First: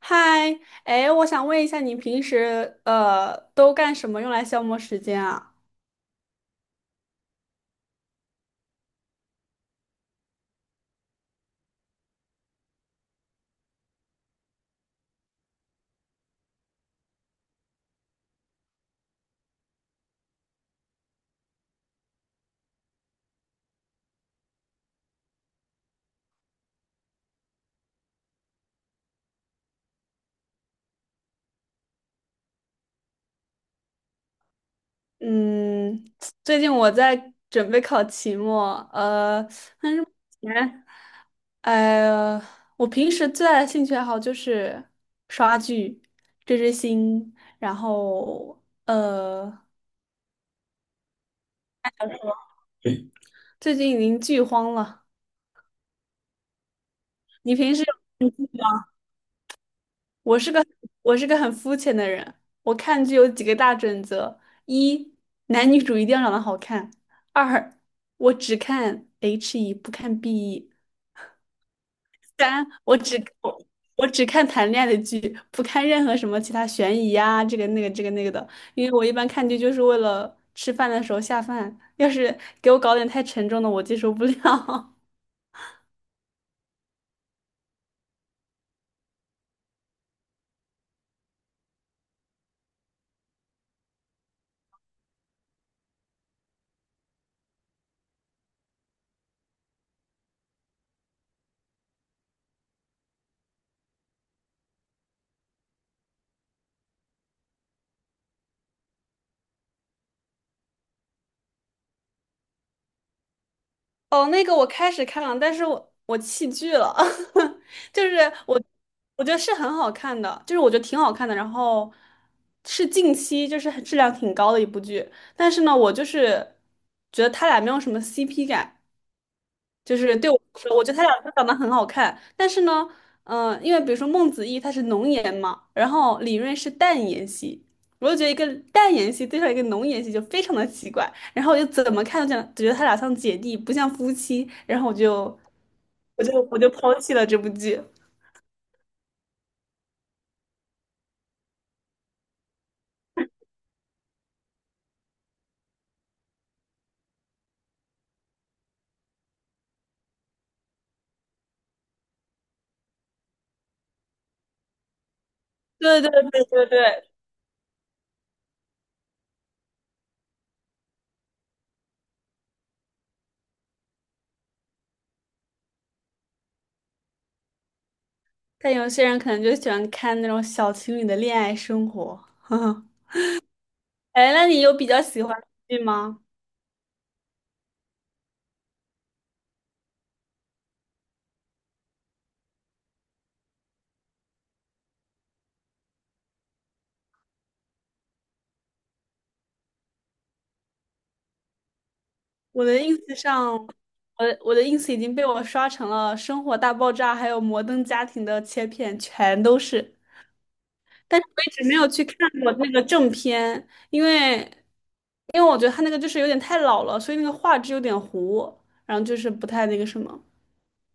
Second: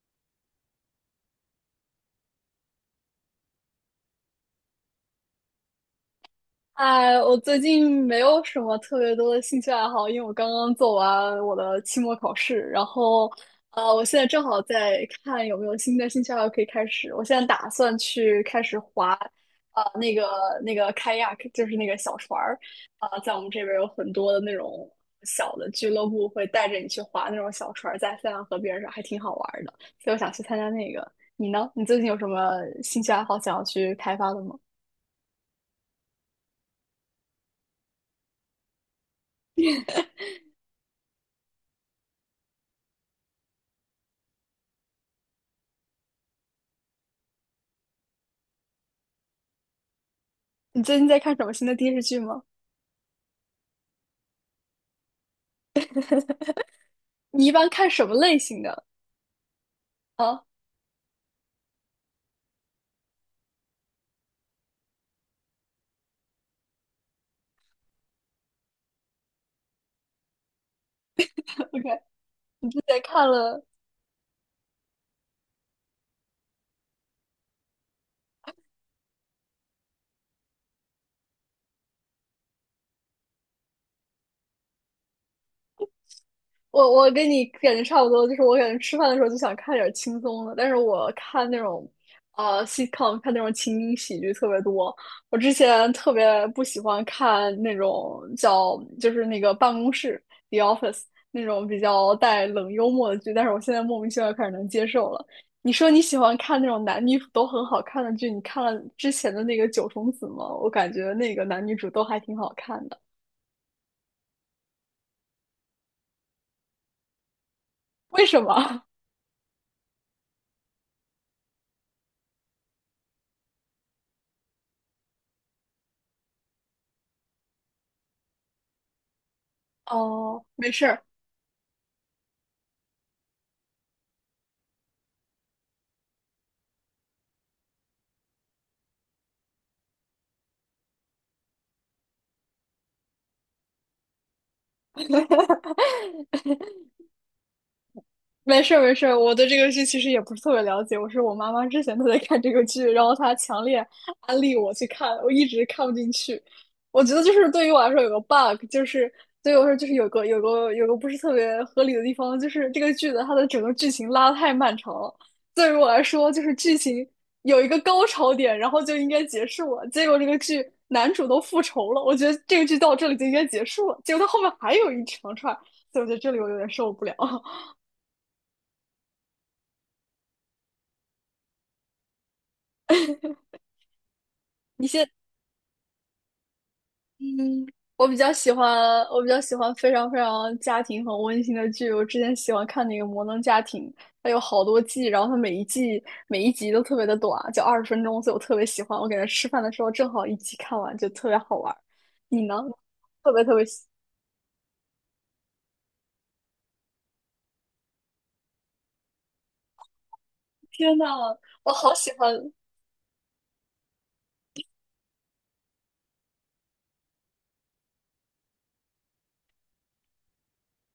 嗨。哎，我想问一下，你平时都干什么用来消磨时间啊？哎，我最近没有什么特别多的兴趣爱好，因为我刚刚做完我的期末考试，然后，我现在正好在看有没有新的兴趣爱好可以开始。我现在打算去开始划，呃，那个那个开亚 y 就是那个小船儿，啊、在我们这边有很多的那种小的俱乐部会带着你去划那种小船儿，在塞纳河边上，还挺好玩儿的，所以我想去参加那个。你呢？你最近有什么兴趣爱好想要去开发的吗？嗯，最近我在准备考期末，前呃，我平时最大的兴趣爱好就是刷剧、追追星，然后你最近在看什么新的电视剧吗？最近已经剧荒了。你一你般平时看什么类型的？我啊是个我是个很肤浅的人，我看剧有几个大准则：一，男女主一定要长得好看；二，我只看 HE 不看 BE;，OK，三，你之前看了，我我只看谈恋爱的剧，不看任何什么其他悬疑啊，这个那个这个那个的，因为我一般看剧就是为了吃饭的时候下饭，要是给我搞点太沉重的，我接受不了。我跟你感觉差不多，就是我感觉吃饭的时候就想看点轻松的，但是我看那种sitcom，看那种情景喜剧特别多。我之前特别不喜欢看那种叫就是那个办公室 The Office 那种比较带冷幽默的剧，但是我现在莫名其妙开始能接受了。你说你喜欢看那种男女主都很好看的剧，你看了之前的那个九重紫吗？我感觉那个男女主都还挺好看的，哦，那个我开始看了，但是我弃剧了。就是为什我么？我觉得是很好看的，就是我觉得挺好看的，然后是近期就是很质量挺高的一部剧，但是呢，我就是觉得他俩没有什么 CP 感，就是对我哦，来没说，我事觉得他儿。俩都长得很好看，但是呢，嗯、因为比如说孟子义他是浓颜嘛，然后李锐是淡颜系，我就觉得一个淡颜系对上一个浓颜系就非常的奇怪，然后我就怎么看都这觉得他俩像姐弟，不像夫妻，然后我就抛弃了这部剧。没事儿没事儿，我对这个剧其实也不是特别了解。我是我妈妈之前她在看这个剧，然后她强烈安利我去看，我一直看不进去。我觉得就是对于我来说有个 bug，就是对于我来说就是有个不是特别合理的地方，就是这个剧的它的整个剧情拉得太漫长了。对于我对来对说，就对是对剧情对，有一个高潮点，然后就应该结束了。结果这个剧男主都复仇了，我觉得这个剧到这里就应该结束了。结果它后面还有一长串，所以我觉得这里我有点受不了。但有些人可能就喜欢看那种小情侣的恋爱生活，呵呵。哎，那你有你比较先。喜欢的剧吗？嗯，我比较喜欢，我比较喜欢非常非常家庭很温馨的剧。我之前喜欢看那个《摩登家庭》，它有好多季，然后它每一季每一集都特别的短，就20分钟，所以我特别喜欢。我感觉吃饭的时候正好一集看完，就特别好玩儿。你呢？我的 ins 特别上，特别喜，我的 ins 已经被我刷成了《生活大爆炸》还有《摩登家庭》的切片，全都是。天呐，但是我一直我没有好去喜看欢，过那个正片，因为我觉得他那个就是有点太老了，所以那个画质有点糊，然后就是不太那个什么。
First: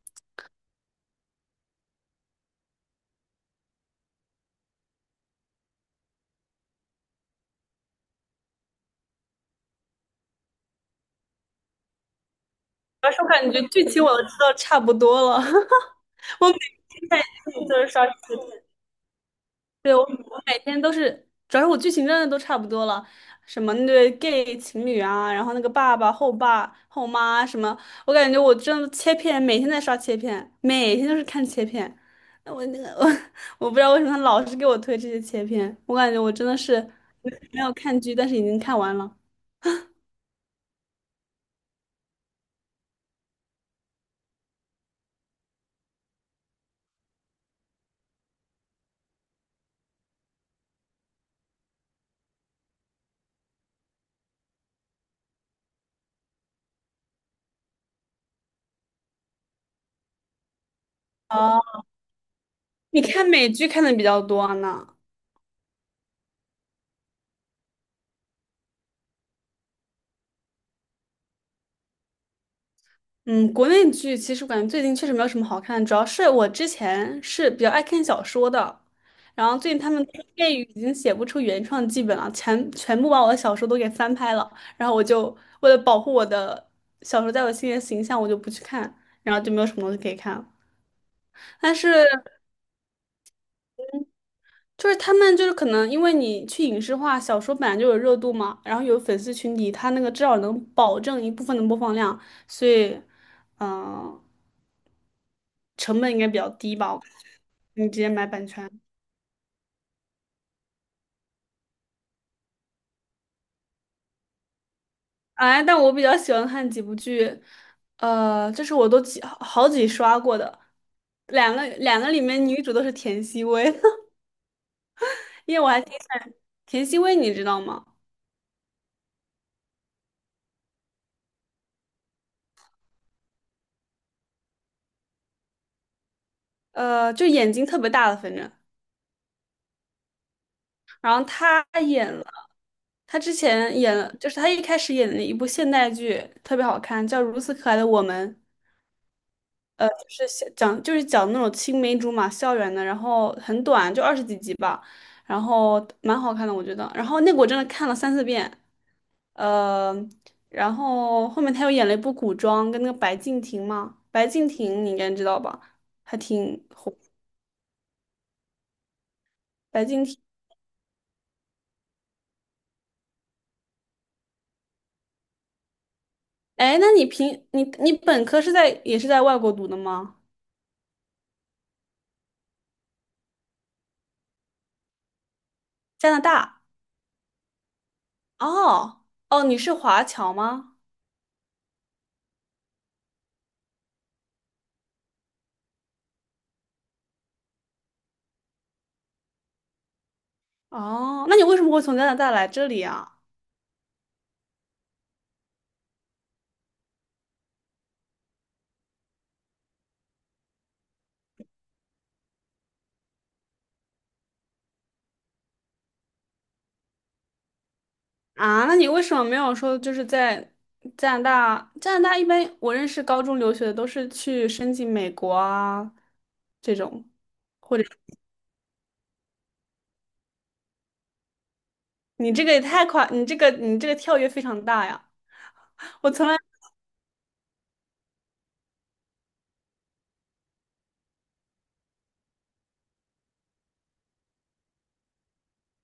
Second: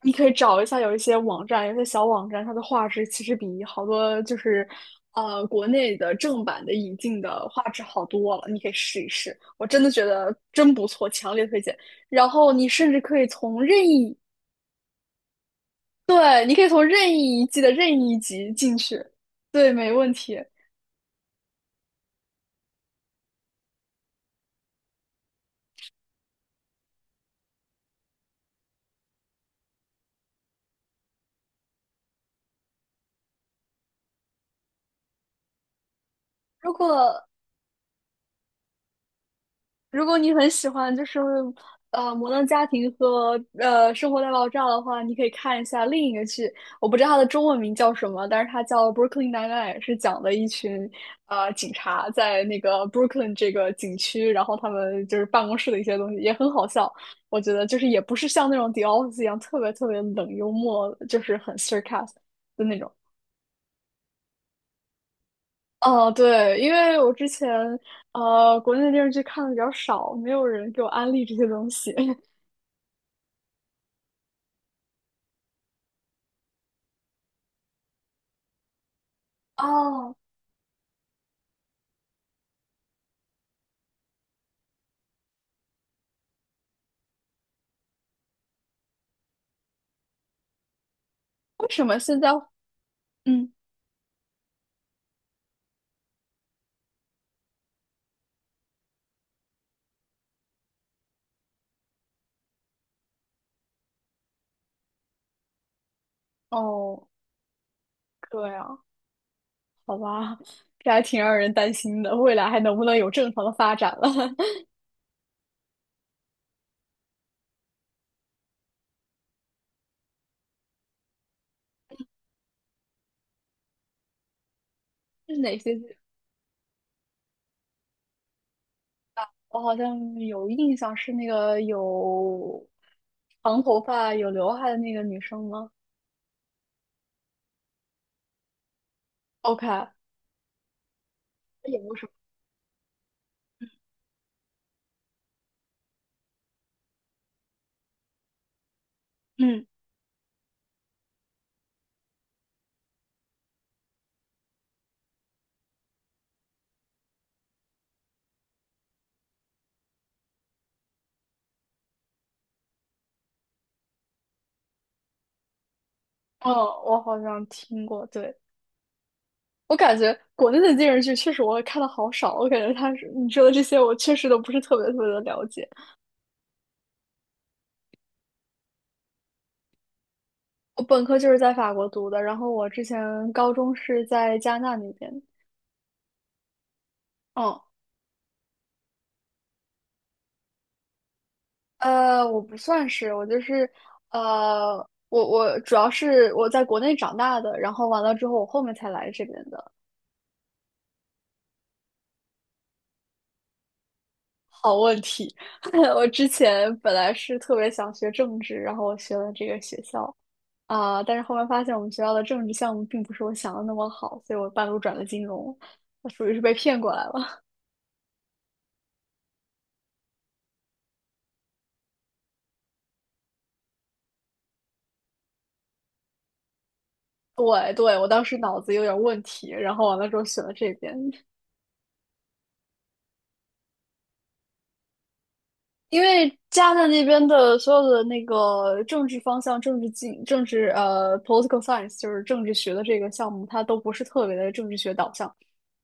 你可以找一下，有一些网站，有一些小网站，它的画质其实比好多就是，国内的正版的引进的画质好多了。你可以试一试，我真的觉得真不错，强烈推荐。然后你甚至主要可是以我感从觉剧任情我意，都知道差不多了，对，我你每可以从天任在意一季的就是任刷意视一集频。进去，对，没问题。每天都是，主要是我剧情真的都差不多了，什么那对 gay 情侣啊，然后那个爸爸、后爸、后妈什么，我感觉我真的切片，每天在刷切片，每天都是看切片。那我那个 我不知道为什么他老是给我推这些切片，我感觉我真的如是果没有看剧，但是已经看完了。如果你很喜欢就是《摩登家庭》和《生活大爆炸》的话，你可以看一下另一个剧，我不知道它的中文名叫什么，但是它叫《Brooklyn Nine-Nine》，是讲的一群警察在那个 Brooklyn 这个景区，然后他们就是办公室的一些东西，也很好笑。我觉得就是也不是像那种《The Office》一样特别特别冷幽默，就是很 s a 哦，r c a s 的那种。你看美剧看的比较多呢？哦，对，因为我之前国内的电视剧看的比较少，没有人给我安利这些东西。嗯，国内剧其实我感觉最近确实没有什么好看的，主要是我之前是比较爱看小说的，然后最近他们出哦，电影已经写不出原创剧本了，全部把我的小说都给翻拍了，然后我就为了保护我的小说在我心里的形象，我就不去看，然后就没有什么东西可以看了。为但什么是现在？嗯，就是他们就是可能因为你去影视化，小说本来就有热度嘛，然后有粉丝群体，他那个至少能保证一部分的播放量，所以嗯、呃成本应该比较低吧。哦，你直接买版对权。样，好吧，这还挺让人担心的，未来还能不能有正常的发展了？哎，但我比较喜欢看几部剧，呃，这是我都几刷过的，两个里面女主都是田曦薇，是因哪为我些还挺剧？喜欢田曦薇，你知道吗？我好像有印象，是那个有长头发、有刘海的那个女生吗呃，就眼睛特别大的，反正，？OK，她然后演过什么？她之前演了，就是她一开始演的一部现代剧，特别好看，叫《如此可爱的我们》，嗯，就是讲那种青梅竹马校园的，然后很短，就二十几集吧，然后蛮好看的，我觉得。然后那个我真的看了三四遍，呃，然后后面他又演了一部古装，跟那个白敬亭嘛，白敬亭你应该知道吧，还哦，挺火。我好像听过。对，我白感敬亭，觉国内的电视剧确实我看的好少，我感觉他是你说的这些，我确实都不是特别特别的了解。哎，那你平你你本科是在也是在外国读的吗？我本科就是在法国读的，然后我之前高中是在加拿大那边。加拿大？嗯，哦哦，你是华侨吗？我不算是，我就是呃，我主要是我在国内长大的，然后完了之后我后面才来这边的。哦，那你为什么会从加拿大来这里啊？好问题，我之前本来是特别想学政治，然后我学了这个学校啊，但是后面发现我们学校的政治项目并不是我想的那么好，所以我半路转了金融，我属于是被骗过来了。啊，那你为什么没有说就是在加拿大？加拿大一般我认识高中留学的都是去申请美国啊这种。对对，我当时脑子有点问题，然后完了之后选了这边。你这个也太快，你这个跳跃非常大呀！因我从为来加拿大那边的所有的那个政治方向、政治经、政治political science，就是政治学的这个项目，它都不是特别的政治学导向，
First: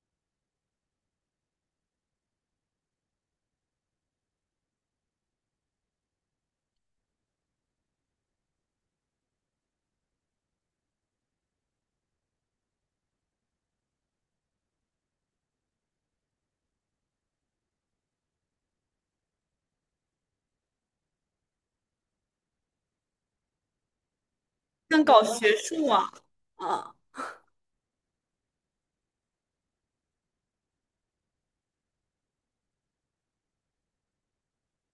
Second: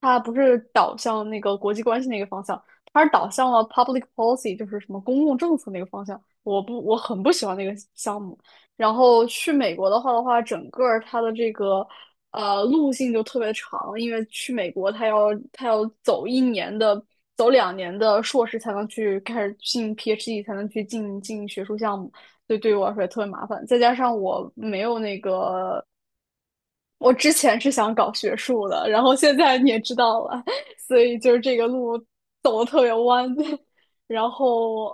它不是导向那个国际关系那个方向，它是导向了 public policy，就是什么公共政策那个方向。我不，我很不喜欢那个项目，然后去美国的话，整个儿它的这个路径就特别长，因为去美国它要走1年的，走2年的硕士才能去开始进 PhD，才能去进学术项目，所以对于我来说也特别麻烦。再加上我没不有想那搞学个，术啊。啊我之前是想搞学术的，然后现在你也知道了，所以就是这个路走的特别弯。然后，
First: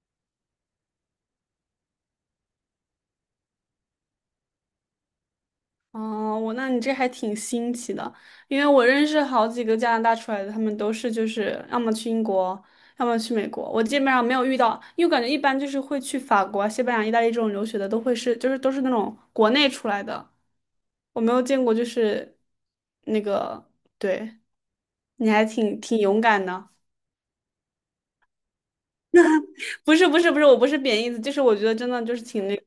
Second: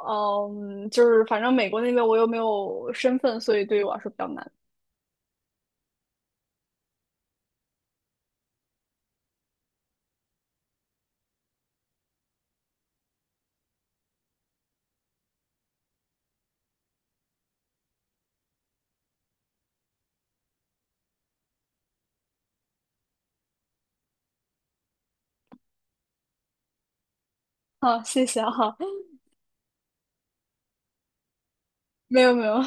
嗯，就是反正美国那边我又没有身份，所以对于我来说比较难。哦，我那你这还挺新奇的，因为我认识好几个加拿大出来的，他们都是就是要么去英国，要么去美国。我基本上没有遇到，因为我感觉一般就是会去法国啊、西班牙、意大利这种留学的，都会是就是都是那种国内出来的，我没有见过就是那个，对，你还挺勇敢的。好，谢谢哈，不是不是不是，我不是贬义词，就是我觉得真的 就没是有没挺有，那。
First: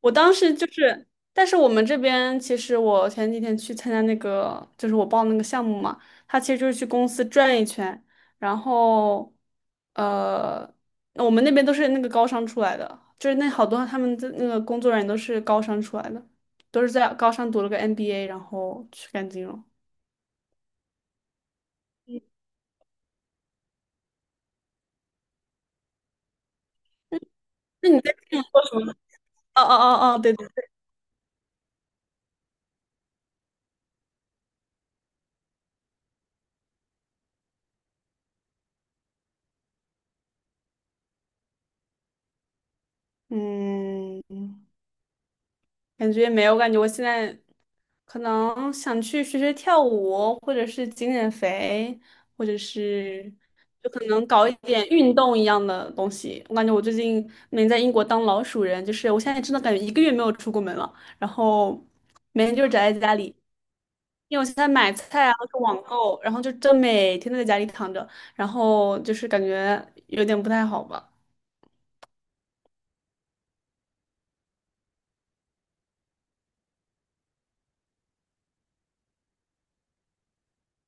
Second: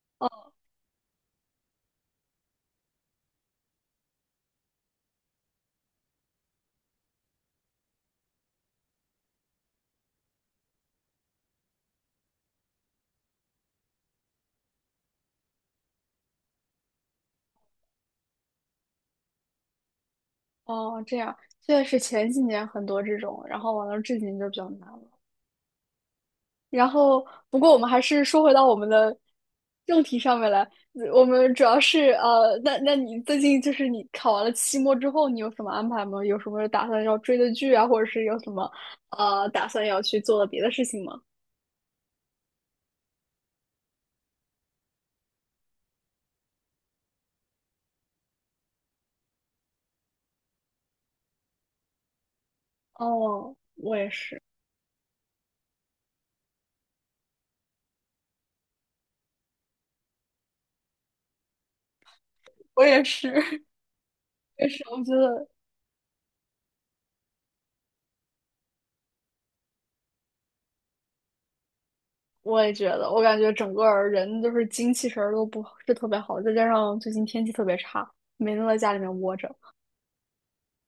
我当哦时就是，但是我们这边其实我前几天去参加那个，就是我报那个项目嘛，他其实就是去公司转一圈，然后呃，我们那边都是那个高商出来的，就是那好多他们的那个工作人员都是高商出来的，都是在高商读了个 MBA,然后去干金融。哦，这样，确是前几年很多这种，然后完了至今就比较难了。然后不过我们那还你在是说回到我什们么？的哦哦正哦题哦，对上对，面来，我们主要是那你最近就是你考完了期末之后，你有什么安排吗？有什么打算要追的剧啊，或者是有什么打算要去做的别的事情吗？嗯，感觉没有，我感觉我现在可能想去学学跳舞，或者是减减肥，或者是哦，就我可也能是，搞一点运动一样的东西。我感觉我最近没在英国当老鼠人，就是我现在真的感觉1个月没有出过门了，然后每天就是我宅在也家里，是，因为我现在也是，买我觉菜啊，得。是网购，然后就真每天都在家里躺着，然后就是感觉有点不太好吧。我也觉得，我感觉整个儿人就是精气神儿都不是特别好，再加上最近天气特别差，每天都在家里面窝着。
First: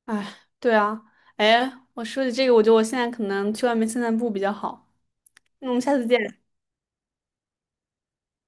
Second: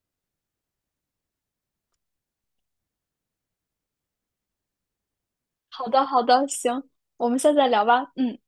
哎，对啊，哎，我说起这个，我觉得我现在可能去外面散散步比较好。嗯，好下的，次见。好的，行，我们下次再聊吧。嗯。